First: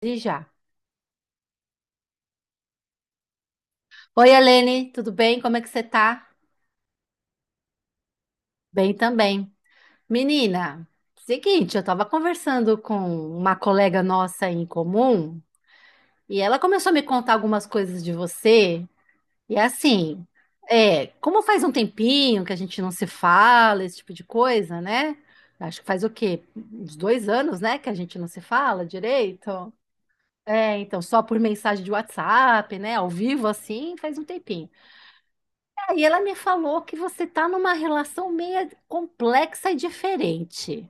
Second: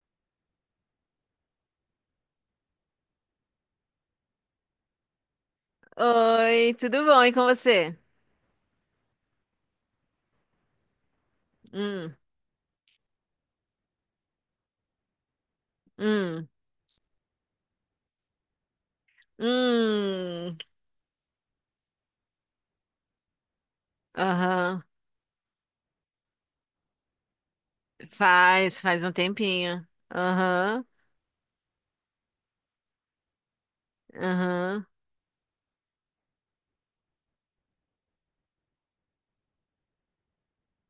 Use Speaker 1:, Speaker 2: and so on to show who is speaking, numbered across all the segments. Speaker 1: E já. Oi, Helene, tudo bem? Como é que você tá?
Speaker 2: Oi, tudo bom? E com você?
Speaker 1: Bem também. Menina, seguinte, eu tava
Speaker 2: Hum,
Speaker 1: conversando com uma colega nossa em comum e
Speaker 2: hum,
Speaker 1: ela começou a me contar algumas coisas de você. E assim,
Speaker 2: hum.
Speaker 1: é, como faz um tempinho que a gente não se fala, esse tipo de coisa,
Speaker 2: Aham.
Speaker 1: né? Acho que faz o quê? Uns 2 anos, né, que a gente não se
Speaker 2: Faz,
Speaker 1: fala
Speaker 2: faz um
Speaker 1: direito.
Speaker 2: tempinho.
Speaker 1: É,
Speaker 2: Aham,
Speaker 1: então, só por mensagem de WhatsApp, né, ao vivo assim, faz um tempinho.
Speaker 2: aham.
Speaker 1: Aí ela me falou que você está numa relação meio complexa e diferente.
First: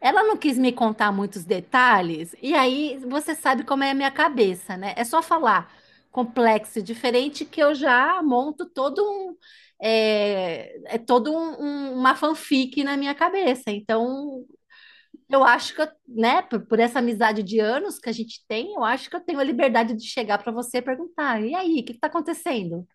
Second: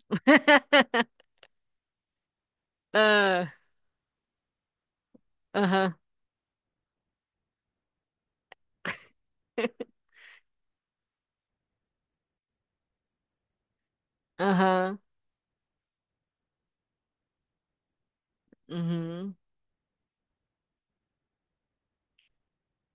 Speaker 1: Ela não quis me contar muitos detalhes, e aí você
Speaker 2: Ah,
Speaker 1: sabe como é a minha cabeça, né? É só falar
Speaker 2: aham,
Speaker 1: complexo e diferente que eu já monto todo um, é todo uma fanfic na minha cabeça. Então,
Speaker 2: aham.
Speaker 1: eu acho que, eu, né, por essa amizade de anos que a gente tem, eu acho que eu
Speaker 2: Uhum.
Speaker 1: tenho a liberdade de chegar para você e perguntar: e aí, o que está acontecendo?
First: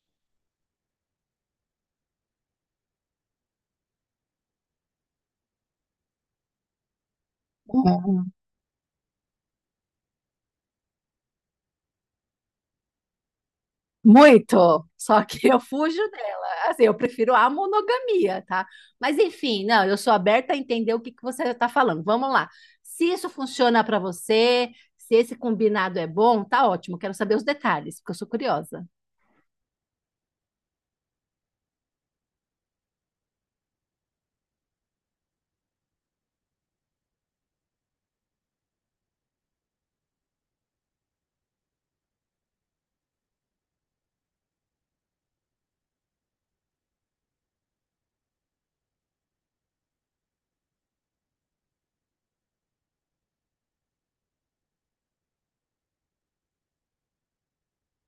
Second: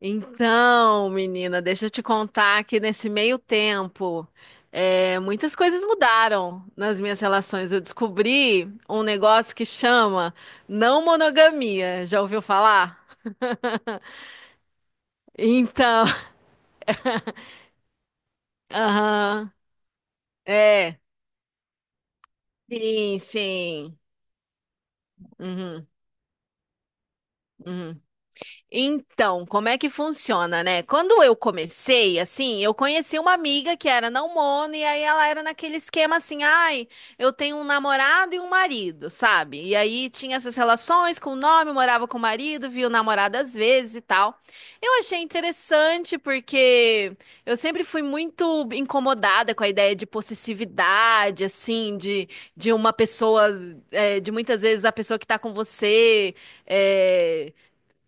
Speaker 2: Então, menina, deixa eu te contar que nesse meio tempo, muitas coisas mudaram nas minhas relações. Eu descobri um negócio que chama não monogamia. Já ouviu falar?
Speaker 1: Muito, só que eu fujo
Speaker 2: Então.
Speaker 1: dela. Assim, eu prefiro a monogamia, tá? Mas
Speaker 2: Aham.
Speaker 1: enfim, não, eu sou aberta a entender
Speaker 2: É.
Speaker 1: o que que você está falando. Vamos lá. Se
Speaker 2: Sim,
Speaker 1: isso funciona para
Speaker 2: sim.
Speaker 1: você, se esse
Speaker 2: Uhum,
Speaker 1: combinado é bom, tá ótimo. Quero saber os detalhes,
Speaker 2: uhum.
Speaker 1: porque eu sou curiosa.
Speaker 2: Então, como é que funciona, né? Quando eu comecei, assim, eu conheci uma amiga que era mono e aí ela era naquele esquema assim, ai, eu tenho um namorado e um marido, sabe? E aí tinha essas relações com o nome, morava com o marido, via o namorado às vezes e tal. Eu achei interessante porque eu sempre fui muito incomodada com a ideia de possessividade, assim, de, uma pessoa, de muitas vezes a pessoa que tá com você. É,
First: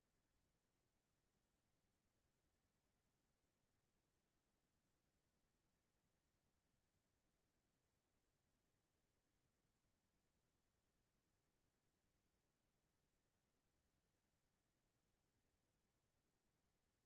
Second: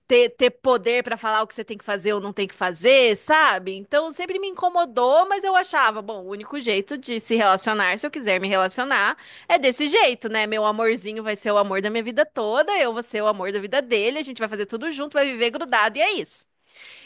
Speaker 2: ter poder para falar o que você tem que fazer ou não tem que fazer, sabe? Então sempre me incomodou, mas eu achava, bom, o único jeito de se relacionar, se eu quiser me relacionar, é desse jeito, né? Meu amorzinho vai ser o amor da minha vida toda, eu vou ser o amor da vida dele, a gente vai fazer tudo junto, vai viver grudado e é isso.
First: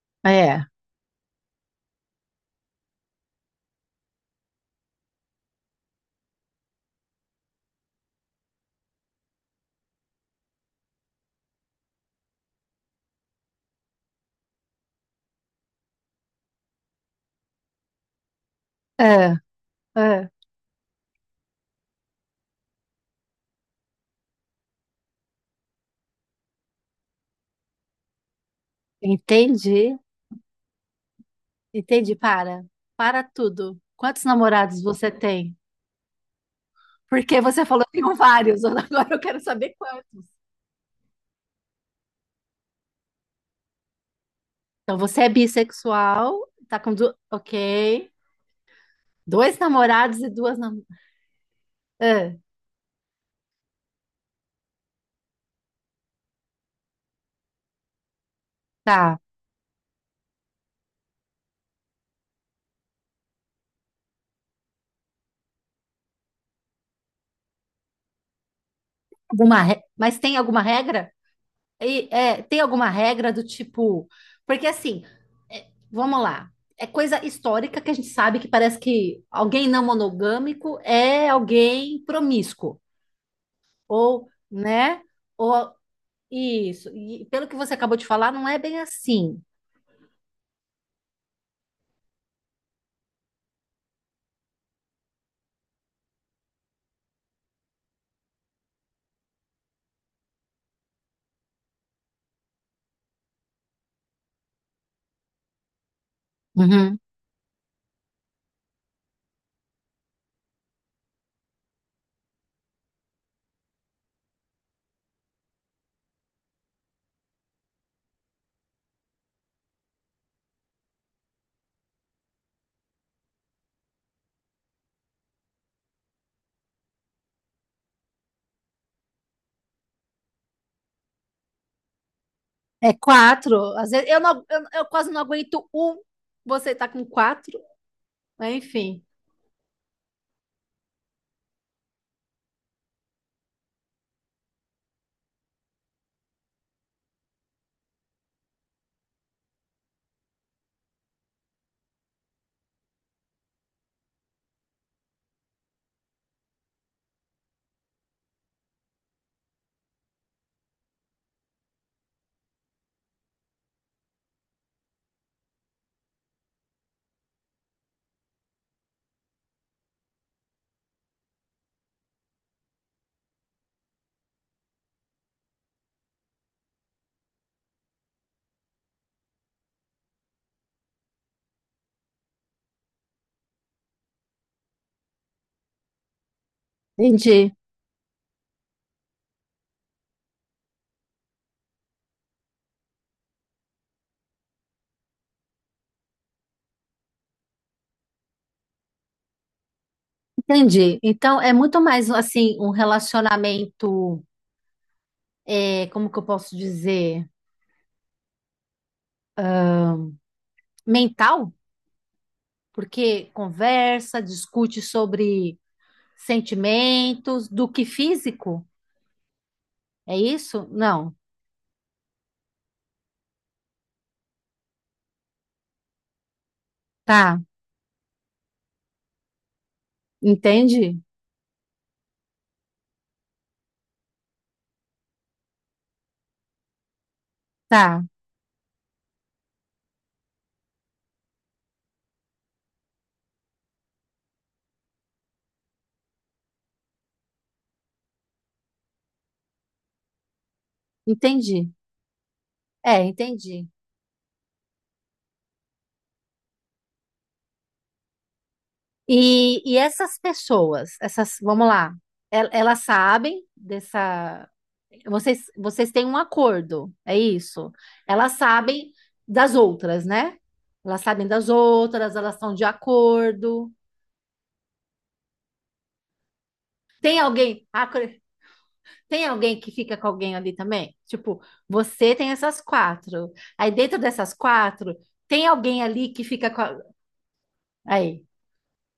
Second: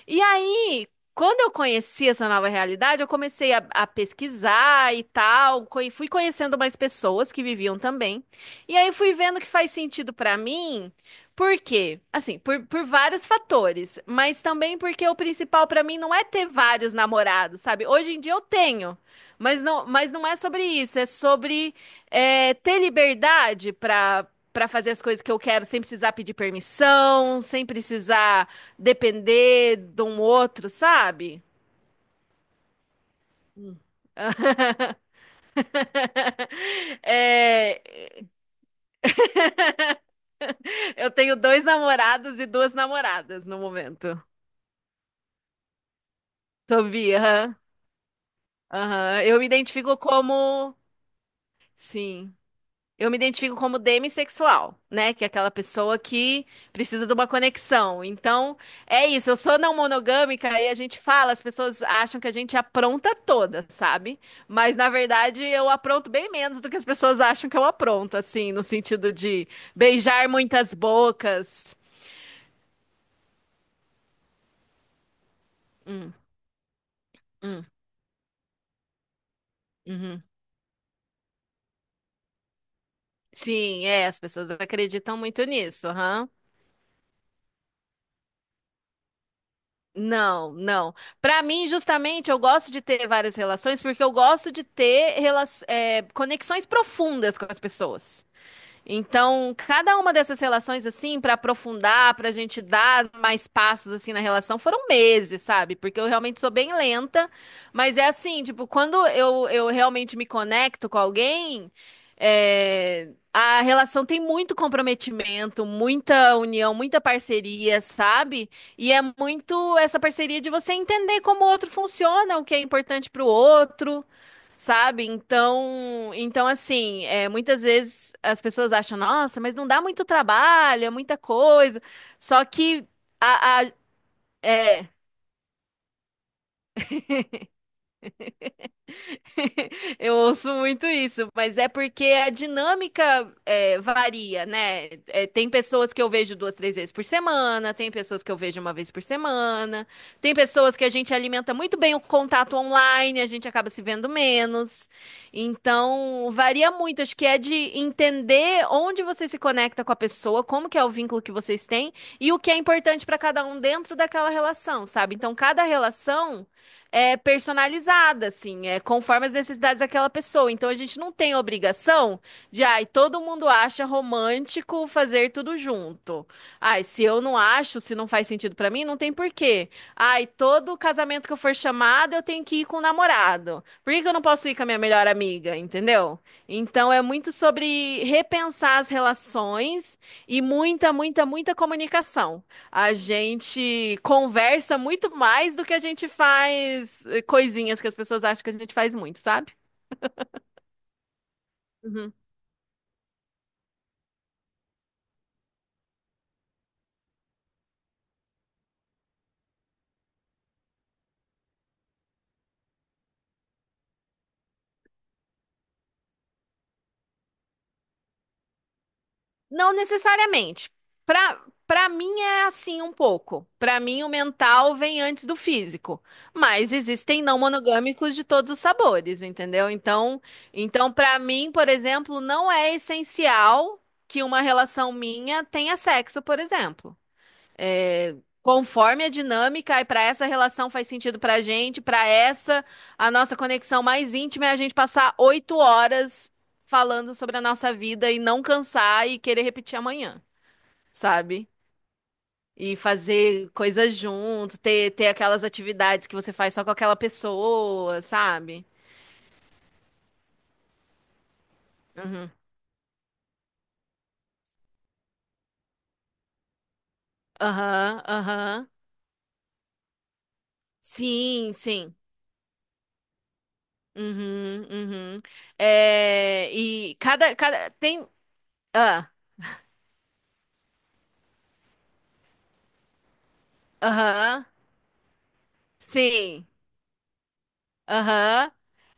Speaker 2: E
Speaker 1: É,
Speaker 2: aí, quando eu conheci essa nova realidade, eu comecei a pesquisar e tal, e fui conhecendo mais pessoas que viviam também. E aí fui vendo que faz sentido pra mim, por quê? Assim, por vários fatores, mas também porque o principal pra mim não é ter vários namorados, sabe? Hoje em dia eu tenho,
Speaker 1: é,
Speaker 2: mas não
Speaker 1: é.
Speaker 2: é sobre isso, é sobre ter liberdade pra para fazer as coisas que eu quero sem precisar pedir permissão, sem precisar depender
Speaker 1: Entendi,
Speaker 2: de um outro, sabe?
Speaker 1: entendi. Para, para tudo. Quantos namorados você tem? Porque você
Speaker 2: É,
Speaker 1: falou que tem vários, agora eu quero saber quantos.
Speaker 2: eu tenho dois namorados e duas namoradas no momento.
Speaker 1: Então você é bissexual, tá
Speaker 2: Sou
Speaker 1: com
Speaker 2: bi, aham.
Speaker 1: Ok.
Speaker 2: Aham. Eu me
Speaker 1: Dois
Speaker 2: identifico
Speaker 1: namorados e duas
Speaker 2: como.
Speaker 1: namoradas.
Speaker 2: Sim. Eu me identifico como demissexual, né? Que é aquela pessoa que precisa de uma conexão. Então, é
Speaker 1: Tá.
Speaker 2: isso. Eu sou não monogâmica e a gente fala, as pessoas acham que a gente apronta toda, sabe? Mas, na verdade, eu apronto bem menos do que as pessoas acham que eu apronto, assim, no sentido de
Speaker 1: Mas
Speaker 2: beijar
Speaker 1: tem alguma
Speaker 2: muitas
Speaker 1: regra?
Speaker 2: bocas.
Speaker 1: Tem alguma regra do tipo. Porque assim, é,
Speaker 2: Hum,
Speaker 1: vamos lá. É coisa
Speaker 2: hum,
Speaker 1: histórica que a gente sabe que parece que alguém não
Speaker 2: uhum.
Speaker 1: monogâmico é alguém promíscuo.
Speaker 2: Sim, as
Speaker 1: Ou,
Speaker 2: pessoas
Speaker 1: né?
Speaker 2: acreditam muito
Speaker 1: Ou
Speaker 2: nisso, aham.
Speaker 1: isso. E pelo que você acabou de falar, não é bem assim.
Speaker 2: Não, não. Para mim, justamente, eu gosto de ter várias relações porque eu gosto de ter conexões profundas com as pessoas. Então, cada uma dessas relações, assim, para aprofundar, para a gente dar mais passos, assim, na relação, foram meses, sabe? Porque eu realmente sou bem
Speaker 1: Uhum.
Speaker 2: lenta, mas é assim, tipo, quando eu realmente me conecto com alguém, a relação tem muito comprometimento, muita união, muita parceria, sabe? E é muito essa parceria de você entender como o outro funciona, o que é importante para o outro. Sabe? Então assim, muitas vezes as pessoas acham, nossa, mas não dá muito trabalho, é muita coisa. Só que
Speaker 1: É quatro.
Speaker 2: a, a-
Speaker 1: Às vezes eu, não, eu
Speaker 2: é,
Speaker 1: quase não aguento um. Você tá com quatro. Mas enfim.
Speaker 2: Eu ouço muito isso, mas é porque a dinâmica varia, né? Tem pessoas que eu vejo duas, três vezes por semana, tem pessoas que eu vejo uma vez por semana, tem pessoas que a gente alimenta muito bem o contato online, a gente acaba se vendo menos. Então, varia muito. Acho que é de entender onde você se conecta com a pessoa, como que é o vínculo que vocês têm e o que é importante para cada um dentro daquela relação, sabe? Então, cada relação é personalizada, assim, é conforme as necessidades daquela pessoa. Então a gente não tem obrigação de, ai, todo mundo acha romântico fazer tudo junto. Ai, se eu não acho, se não faz sentido pra mim, não tem porquê. Ai, todo casamento que eu for chamada, eu tenho que ir com o namorado. Por que que eu não posso ir com a minha melhor amiga, entendeu? Então é muito
Speaker 1: Entendi,
Speaker 2: sobre repensar as relações e muita, muita, muita comunicação. A gente conversa muito mais do que a gente faz coisinhas que as pessoas acham que a gente faz muito, sabe?
Speaker 1: entendi. Então é muito mais
Speaker 2: Uhum.
Speaker 1: assim um relacionamento, é, como que eu posso dizer, mental, porque conversa, discute sobre sentimentos, do que físico.
Speaker 2: Não
Speaker 1: É isso?
Speaker 2: necessariamente.
Speaker 1: Não.
Speaker 2: Pra, pra mim é assim um pouco. Pra mim o mental vem antes do físico. Mas existem não
Speaker 1: Tá,
Speaker 2: monogâmicos de todos os sabores, entendeu? Então
Speaker 1: entendi.
Speaker 2: para mim, por exemplo, não é essencial que uma relação minha tenha sexo, por exemplo.
Speaker 1: Tá,
Speaker 2: é, Conforme a dinâmica, e para essa relação faz sentido para a gente, a nossa conexão mais íntima é a gente passar 8 horas falando sobre a nossa vida e não cansar e querer repetir amanhã, sabe?
Speaker 1: entendi.
Speaker 2: E
Speaker 1: É,
Speaker 2: fazer
Speaker 1: entendi.
Speaker 2: coisas junto, ter aquelas atividades que você faz só com aquela pessoa, sabe?
Speaker 1: E, essas pessoas, essas, vamos lá,
Speaker 2: Uhum.
Speaker 1: elas sabem dessa. Vocês têm um acordo, é isso.
Speaker 2: Aham,
Speaker 1: Elas
Speaker 2: aham.
Speaker 1: sabem das outras, né? Elas sabem das
Speaker 2: Sim, sim.
Speaker 1: outras, elas estão de acordo.
Speaker 2: Uhum, uhum. E
Speaker 1: Tem
Speaker 2: cada,
Speaker 1: alguém,
Speaker 2: cada,
Speaker 1: ah,
Speaker 2: tem,
Speaker 1: cre-
Speaker 2: ah,
Speaker 1: tem alguém que fica com alguém ali também? Tipo, você tem essas quatro. Aí dentro dessas
Speaker 2: aham.
Speaker 1: quatro, tem alguém ali que
Speaker 2: Sim.
Speaker 1: Aí.
Speaker 2: Aham.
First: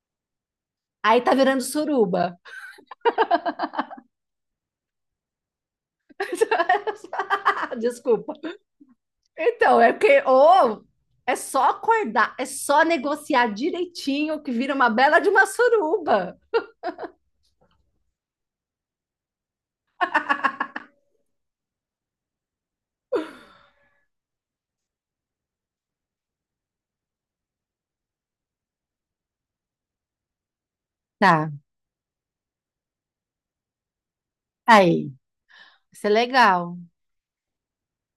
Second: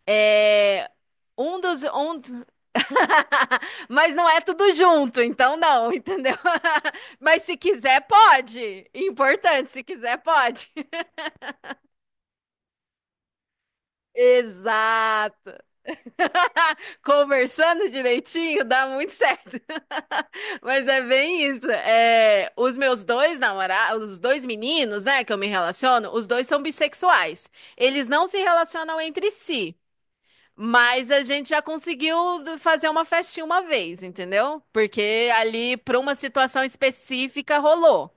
Speaker 2: É
Speaker 1: Aí tá
Speaker 2: um
Speaker 1: virando
Speaker 2: dos um
Speaker 1: suruba.
Speaker 2: Mas não é tudo junto, então não, entendeu? Mas se quiser,
Speaker 1: Desculpa.
Speaker 2: pode. Importante,
Speaker 1: Então,
Speaker 2: se
Speaker 1: é
Speaker 2: quiser,
Speaker 1: porque
Speaker 2: pode.
Speaker 1: ou é só acordar, é só negociar direitinho que vira uma bela de uma
Speaker 2: Exato.
Speaker 1: suruba.
Speaker 2: Conversando direitinho, dá muito certo. Mas é bem isso. Os meus dois namorados, os dois meninos, né, que eu me relaciono, os dois são bissexuais. Eles não se relacionam entre si. Mas a gente
Speaker 1: Tá,
Speaker 2: já conseguiu fazer uma festinha uma vez, entendeu?
Speaker 1: aí.
Speaker 2: Porque ali, para
Speaker 1: Isso é
Speaker 2: uma situação
Speaker 1: legal.
Speaker 2: específica, rolou.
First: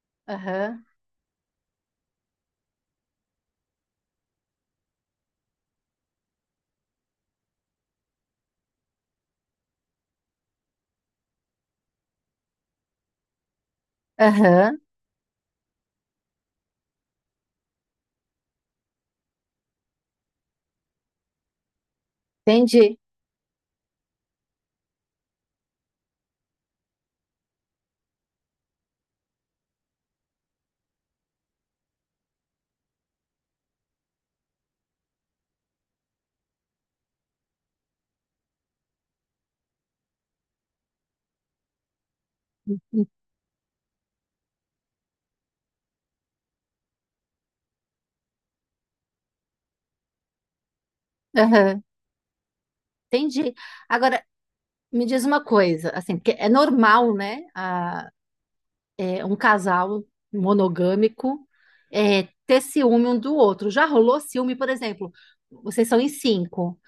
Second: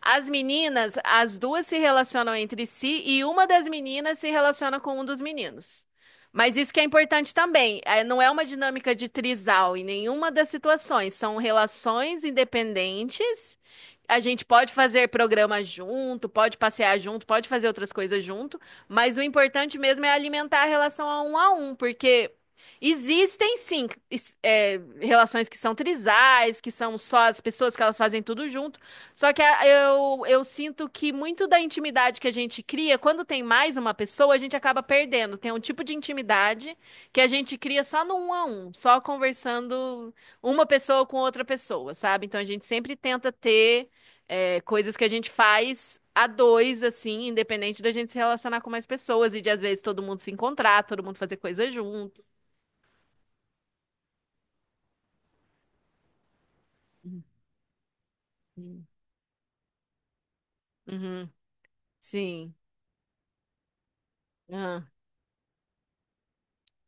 Speaker 2: As
Speaker 1: Aham,
Speaker 2: meninas, as duas se relacionam entre si e uma das meninas se relaciona com um dos meninos. Mas isso que é importante também, não é uma dinâmica de trisal em nenhuma das situações, são relações independentes. A gente pode
Speaker 1: aham,
Speaker 2: fazer programa junto, pode passear junto, pode fazer outras coisas junto, mas o importante mesmo é alimentar a relação a um, porque
Speaker 1: entendi.
Speaker 2: existem sim relações que são trisais, que são só as pessoas que elas fazem tudo junto. Só que eu sinto que muito da intimidade que a gente cria, quando tem mais uma pessoa, a gente acaba perdendo. Tem um tipo de intimidade que a gente cria só no um a um, só conversando uma pessoa com outra pessoa, sabe? Então a gente sempre tenta ter coisas que a gente faz a dois, assim, independente da gente se relacionar com mais pessoas e de às vezes todo mundo se encontrar, todo mundo fazer coisa
Speaker 1: Aham,
Speaker 2: junto.
Speaker 1: entendi. Agora, me diz uma coisa, assim, porque é normal, né,
Speaker 2: Uhum.
Speaker 1: é, um casal
Speaker 2: Uhum.
Speaker 1: monogâmico é,
Speaker 2: Sim.
Speaker 1: ter ciúme um do outro. Já rolou ciúme, por
Speaker 2: Aham.
Speaker 1: exemplo, vocês são em cinco.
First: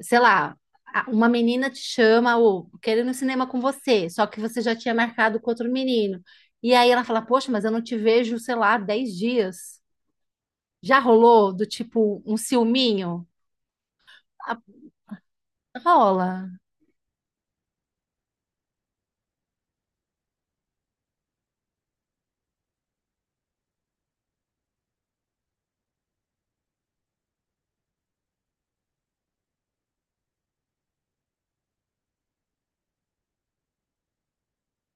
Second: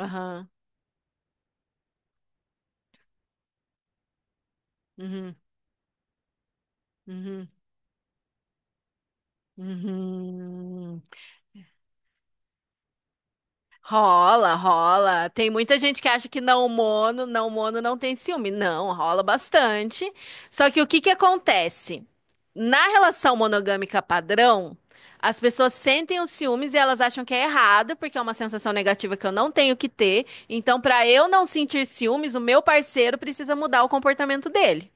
Speaker 1: Sei lá, uma menina te chama ou quer ir no cinema com você, só que você já tinha
Speaker 2: Uhum.
Speaker 1: marcado com outro menino. E aí ela fala,
Speaker 2: Uhum.
Speaker 1: poxa, mas eu não te vejo, sei lá, 10 dias.
Speaker 2: Uhum.
Speaker 1: Já
Speaker 2: Uhum.
Speaker 1: rolou do tipo um ciúminho?
Speaker 2: Rola,
Speaker 1: Ah,
Speaker 2: rola. Tem muita gente que acha que
Speaker 1: rola.
Speaker 2: não mono, não mono não tem ciúme. Não, rola bastante. Só que o que que acontece? Na relação monogâmica padrão, as pessoas sentem os ciúmes e elas acham que é errado, porque é uma sensação negativa que eu não tenho que ter. Então, para eu não sentir ciúmes, o meu parceiro precisa mudar o comportamento dele.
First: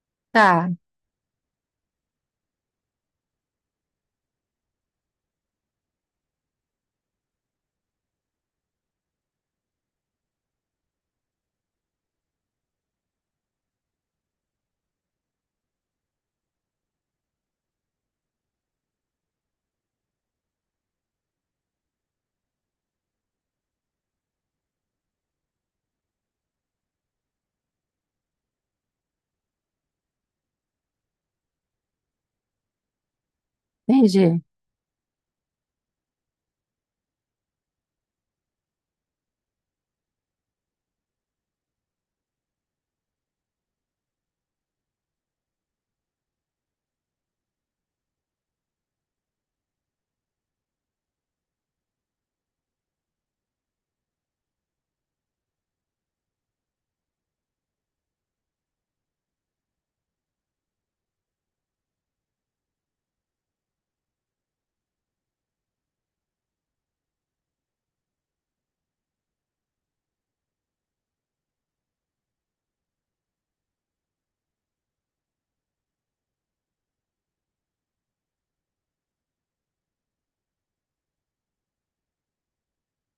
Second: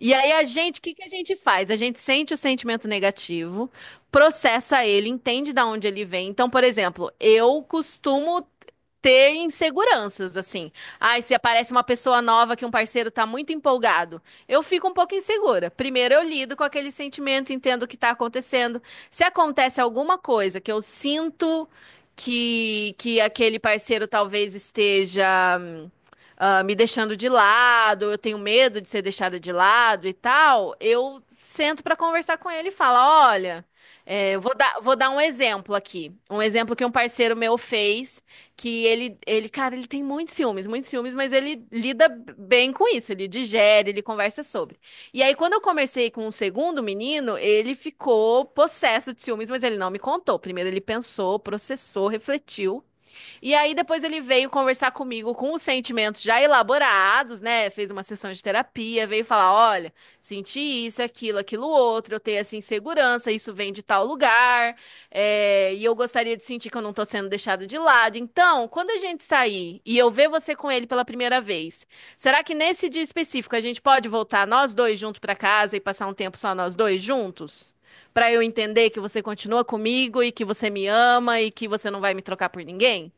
Speaker 2: E aí
Speaker 1: Tá,
Speaker 2: o que que a gente faz? A gente sente o sentimento negativo, processa ele, entende de onde ele vem. Então, por exemplo, eu costumo ter inseguranças, assim. Ai, se aparece uma pessoa nova que um parceiro tá muito empolgado, eu fico um pouco insegura. Primeiro eu lido com aquele sentimento, entendo o que tá acontecendo. Se acontece alguma coisa que eu sinto que aquele parceiro talvez esteja me deixando de lado, eu tenho medo de ser deixada de lado e tal, eu sento para conversar com ele e falo, olha,
Speaker 1: entendi,
Speaker 2: eu vou dar um exemplo aqui, um exemplo que um parceiro meu fez, que cara, ele tem muitos ciúmes, mas ele lida bem com isso, ele digere, ele conversa sobre. E aí, quando eu comecei com o segundo menino, ele ficou possesso de ciúmes, mas ele não me contou. Primeiro ele pensou, processou, refletiu, e aí depois ele veio conversar comigo com os sentimentos já elaborados, né? Fez uma sessão de terapia, veio falar, olha, senti isso, aquilo, aquilo outro, eu tenho essa insegurança, isso vem de tal lugar, e eu gostaria de sentir que eu não tô sendo deixado de lado. Então, quando a gente sair e eu ver você com ele pela primeira vez, será que nesse dia específico a gente pode voltar nós dois juntos pra casa e passar um tempo só nós dois juntos? Pra eu entender que você continua comigo e que você me ama e que você não vai me trocar por ninguém?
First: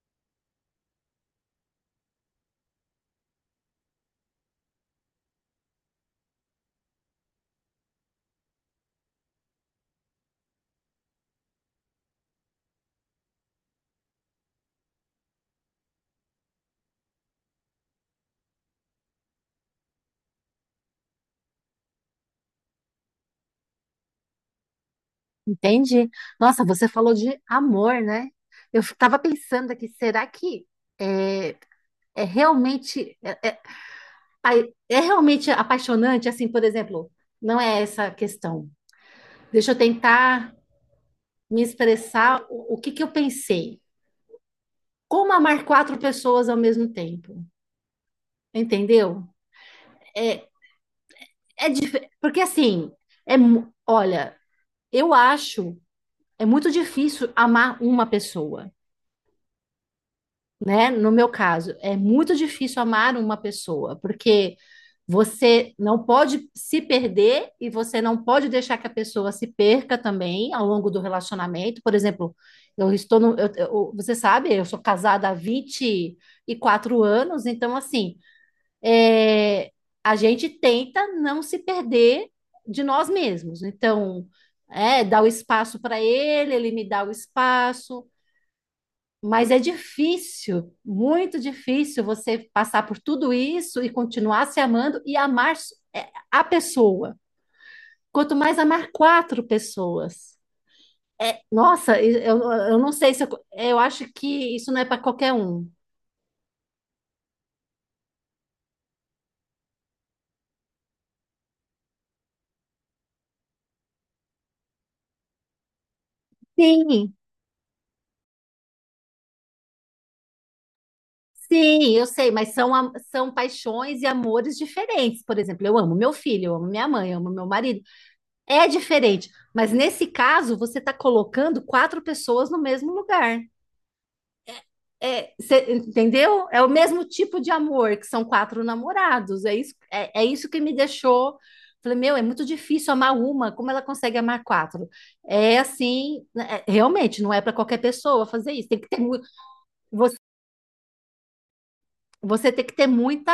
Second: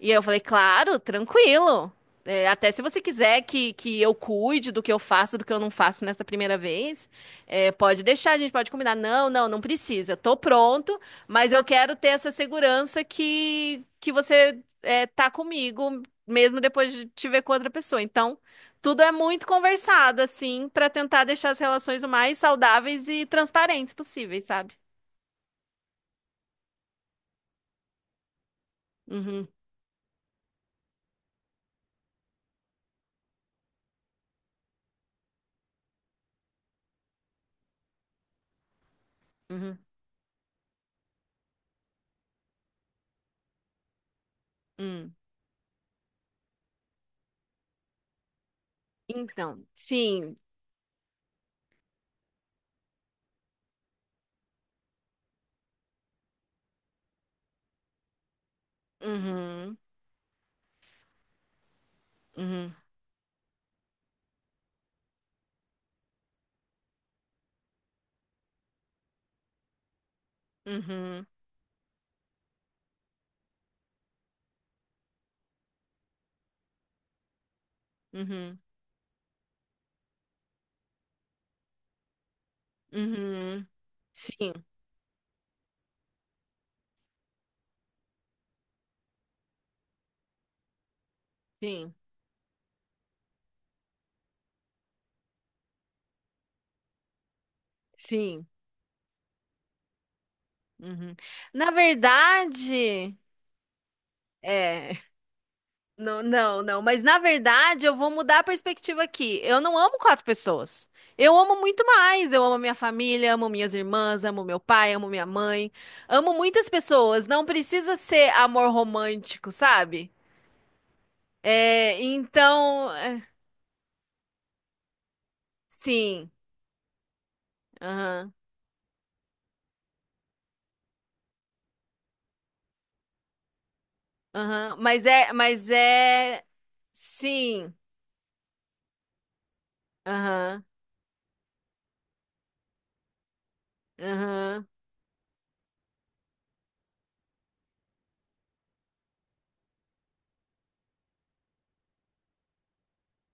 Speaker 2: E eu falei, claro, tranquilo. Até se você quiser que eu cuide do que eu faço, do que eu não faço nessa primeira vez, pode deixar, a gente pode combinar. Não, não, não precisa. Tô pronto, mas eu quero ter essa segurança que você tá comigo, mesmo depois de te ver com outra pessoa. Então, tudo é muito conversado, assim, pra tentar deixar as relações o mais saudáveis e transparentes possíveis, sabe?
Speaker 1: entendi. Nossa, você falou de amor, né? Eu estava
Speaker 2: Uhum,
Speaker 1: pensando aqui, será que é, é realmente ai, é realmente apaixonante? Assim, por exemplo, não é essa a questão. Deixa eu
Speaker 2: uhum,
Speaker 1: tentar me expressar o que que eu pensei.
Speaker 2: uhum.
Speaker 1: Como amar quatro pessoas ao mesmo tempo? Entendeu?
Speaker 2: Então, sim.
Speaker 1: É, porque assim, olha, eu acho é muito difícil amar uma pessoa.
Speaker 2: Uhum,
Speaker 1: Né? No meu caso, é muito
Speaker 2: uhum.
Speaker 1: difícil amar uma pessoa, porque você não pode se perder e você não pode deixar que a pessoa se perca também ao longo do
Speaker 2: Uhum,
Speaker 1: relacionamento. Por exemplo, eu estou no, você sabe, eu sou casada há 24 anos, então assim,
Speaker 2: uhum,
Speaker 1: é, a gente tenta não se perder de nós mesmos.
Speaker 2: uhum.
Speaker 1: Então,
Speaker 2: Sim,
Speaker 1: é, dá o espaço para ele, ele me dá o espaço. Mas é difícil, muito
Speaker 2: sim,
Speaker 1: difícil você passar por tudo isso e continuar se amando e a pessoa. Quanto
Speaker 2: sim.
Speaker 1: mais amar quatro pessoas.
Speaker 2: Uhum. Na
Speaker 1: Nossa, eu não sei
Speaker 2: verdade,
Speaker 1: se eu, eu acho que isso não é
Speaker 2: é.
Speaker 1: para qualquer um.
Speaker 2: Não, não, não. Mas na verdade, eu vou mudar a perspectiva aqui. Eu não amo quatro pessoas. Eu amo muito mais. Eu amo minha família, amo minhas irmãs, amo meu pai, amo minha mãe. Amo muitas
Speaker 1: Sim,
Speaker 2: pessoas. Não precisa ser amor romântico, sabe?
Speaker 1: sim,
Speaker 2: É,
Speaker 1: eu sei, mas são,
Speaker 2: então, é,
Speaker 1: são paixões e amores diferentes. Por exemplo, eu amo meu
Speaker 2: sim.
Speaker 1: filho, eu amo minha mãe, eu amo meu marido.
Speaker 2: Aham,
Speaker 1: É diferente, mas nesse caso você está colocando quatro pessoas no mesmo lugar.
Speaker 2: aham. Mas é, mas é.
Speaker 1: Entendeu? É o mesmo tipo de
Speaker 2: Sim.
Speaker 1: amor, que são quatro namorados. É isso, é isso que
Speaker 2: Aham,
Speaker 1: me deixou. Falei, meu, é muito difícil amar uma, como ela consegue amar
Speaker 2: aham,
Speaker 1: quatro? É assim, né, realmente, não é para qualquer pessoa fazer isso. Tem que ter, mu- você, você tem que ter muita,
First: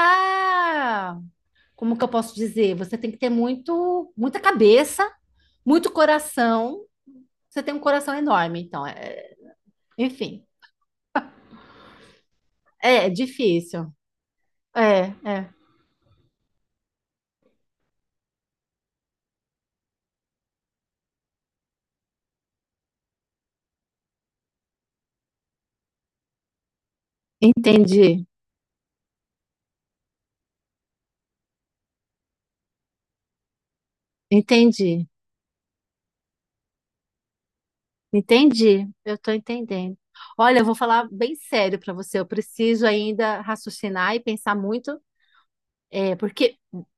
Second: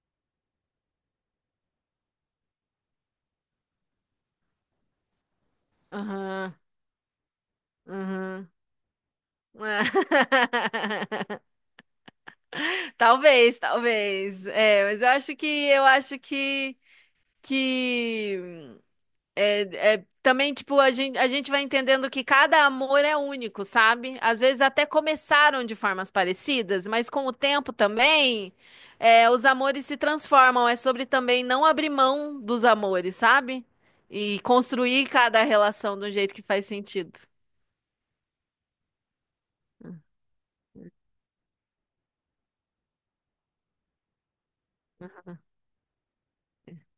Speaker 1: como que eu posso dizer? Você tem que ter muito, muita cabeça, muito
Speaker 2: aham,
Speaker 1: coração. Você tem um coração
Speaker 2: aham.
Speaker 1: enorme, então, enfim, é,
Speaker 2: Talvez,
Speaker 1: difícil.
Speaker 2: talvez. Mas
Speaker 1: É,
Speaker 2: eu acho que
Speaker 1: é.
Speaker 2: eu acho que que é, também tipo a gente vai entendendo que cada amor é único, sabe? Às vezes até começaram de formas parecidas, mas com o tempo
Speaker 1: Entendi,
Speaker 2: também os amores se transformam. É sobre também não abrir mão dos amores, sabe? E
Speaker 1: entendi.
Speaker 2: construir cada relação de um jeito que faz sentido.
Speaker 1: Entendi, eu estou entendendo. Olha, eu vou falar bem sério para você. Eu preciso ainda raciocinar e pensar muito,
Speaker 2: Uhum.
Speaker 1: é, porque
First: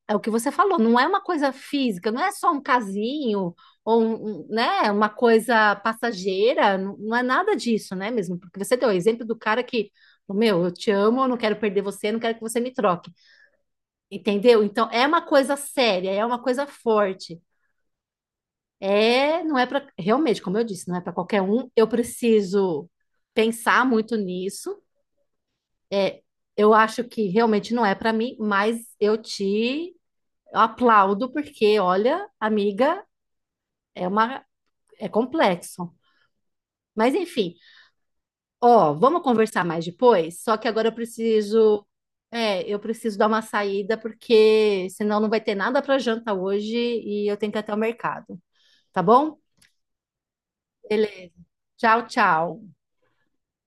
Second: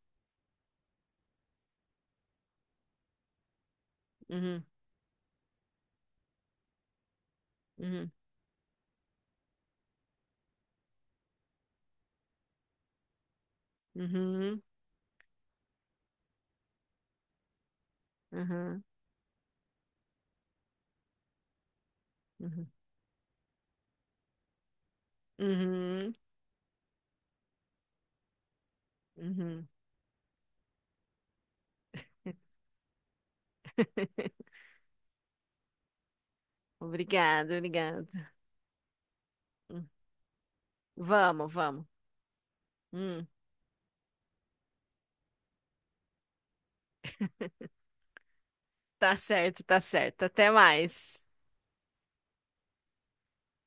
Speaker 1: é o que você falou, não é uma coisa física, não é só um casinho ou
Speaker 2: Uhum,
Speaker 1: né, uma coisa passageira, não, não é nada disso, né,
Speaker 2: uhum,
Speaker 1: mesmo? Porque você deu o exemplo do cara que, meu, eu te amo, eu não quero perder você, eu não quero que você me troque, entendeu?
Speaker 2: uhum,
Speaker 1: Então é uma coisa séria, é uma coisa forte.
Speaker 2: uhum,
Speaker 1: É, não é para realmente, como eu disse, não é para qualquer um. Eu
Speaker 2: uhum,
Speaker 1: preciso pensar muito nisso.
Speaker 2: uhum,
Speaker 1: É, eu acho que realmente não é para mim, mas eu
Speaker 2: uhum.
Speaker 1: te aplaudo porque, olha, amiga, é uma é complexo. Mas
Speaker 2: Obrigado,
Speaker 1: enfim,
Speaker 2: obrigado.
Speaker 1: ó, vamos conversar mais
Speaker 2: Hum.
Speaker 1: depois. Só que agora eu
Speaker 2: Vamos,
Speaker 1: preciso,
Speaker 2: vamos.
Speaker 1: é, eu preciso dar
Speaker 2: Hum,
Speaker 1: uma saída porque senão não vai ter nada para janta hoje e eu tenho que ir até o mercado, tá
Speaker 2: tá
Speaker 1: bom?
Speaker 2: certo, tá certo. Até mais.
Speaker 1: Beleza. Tchau, tchau.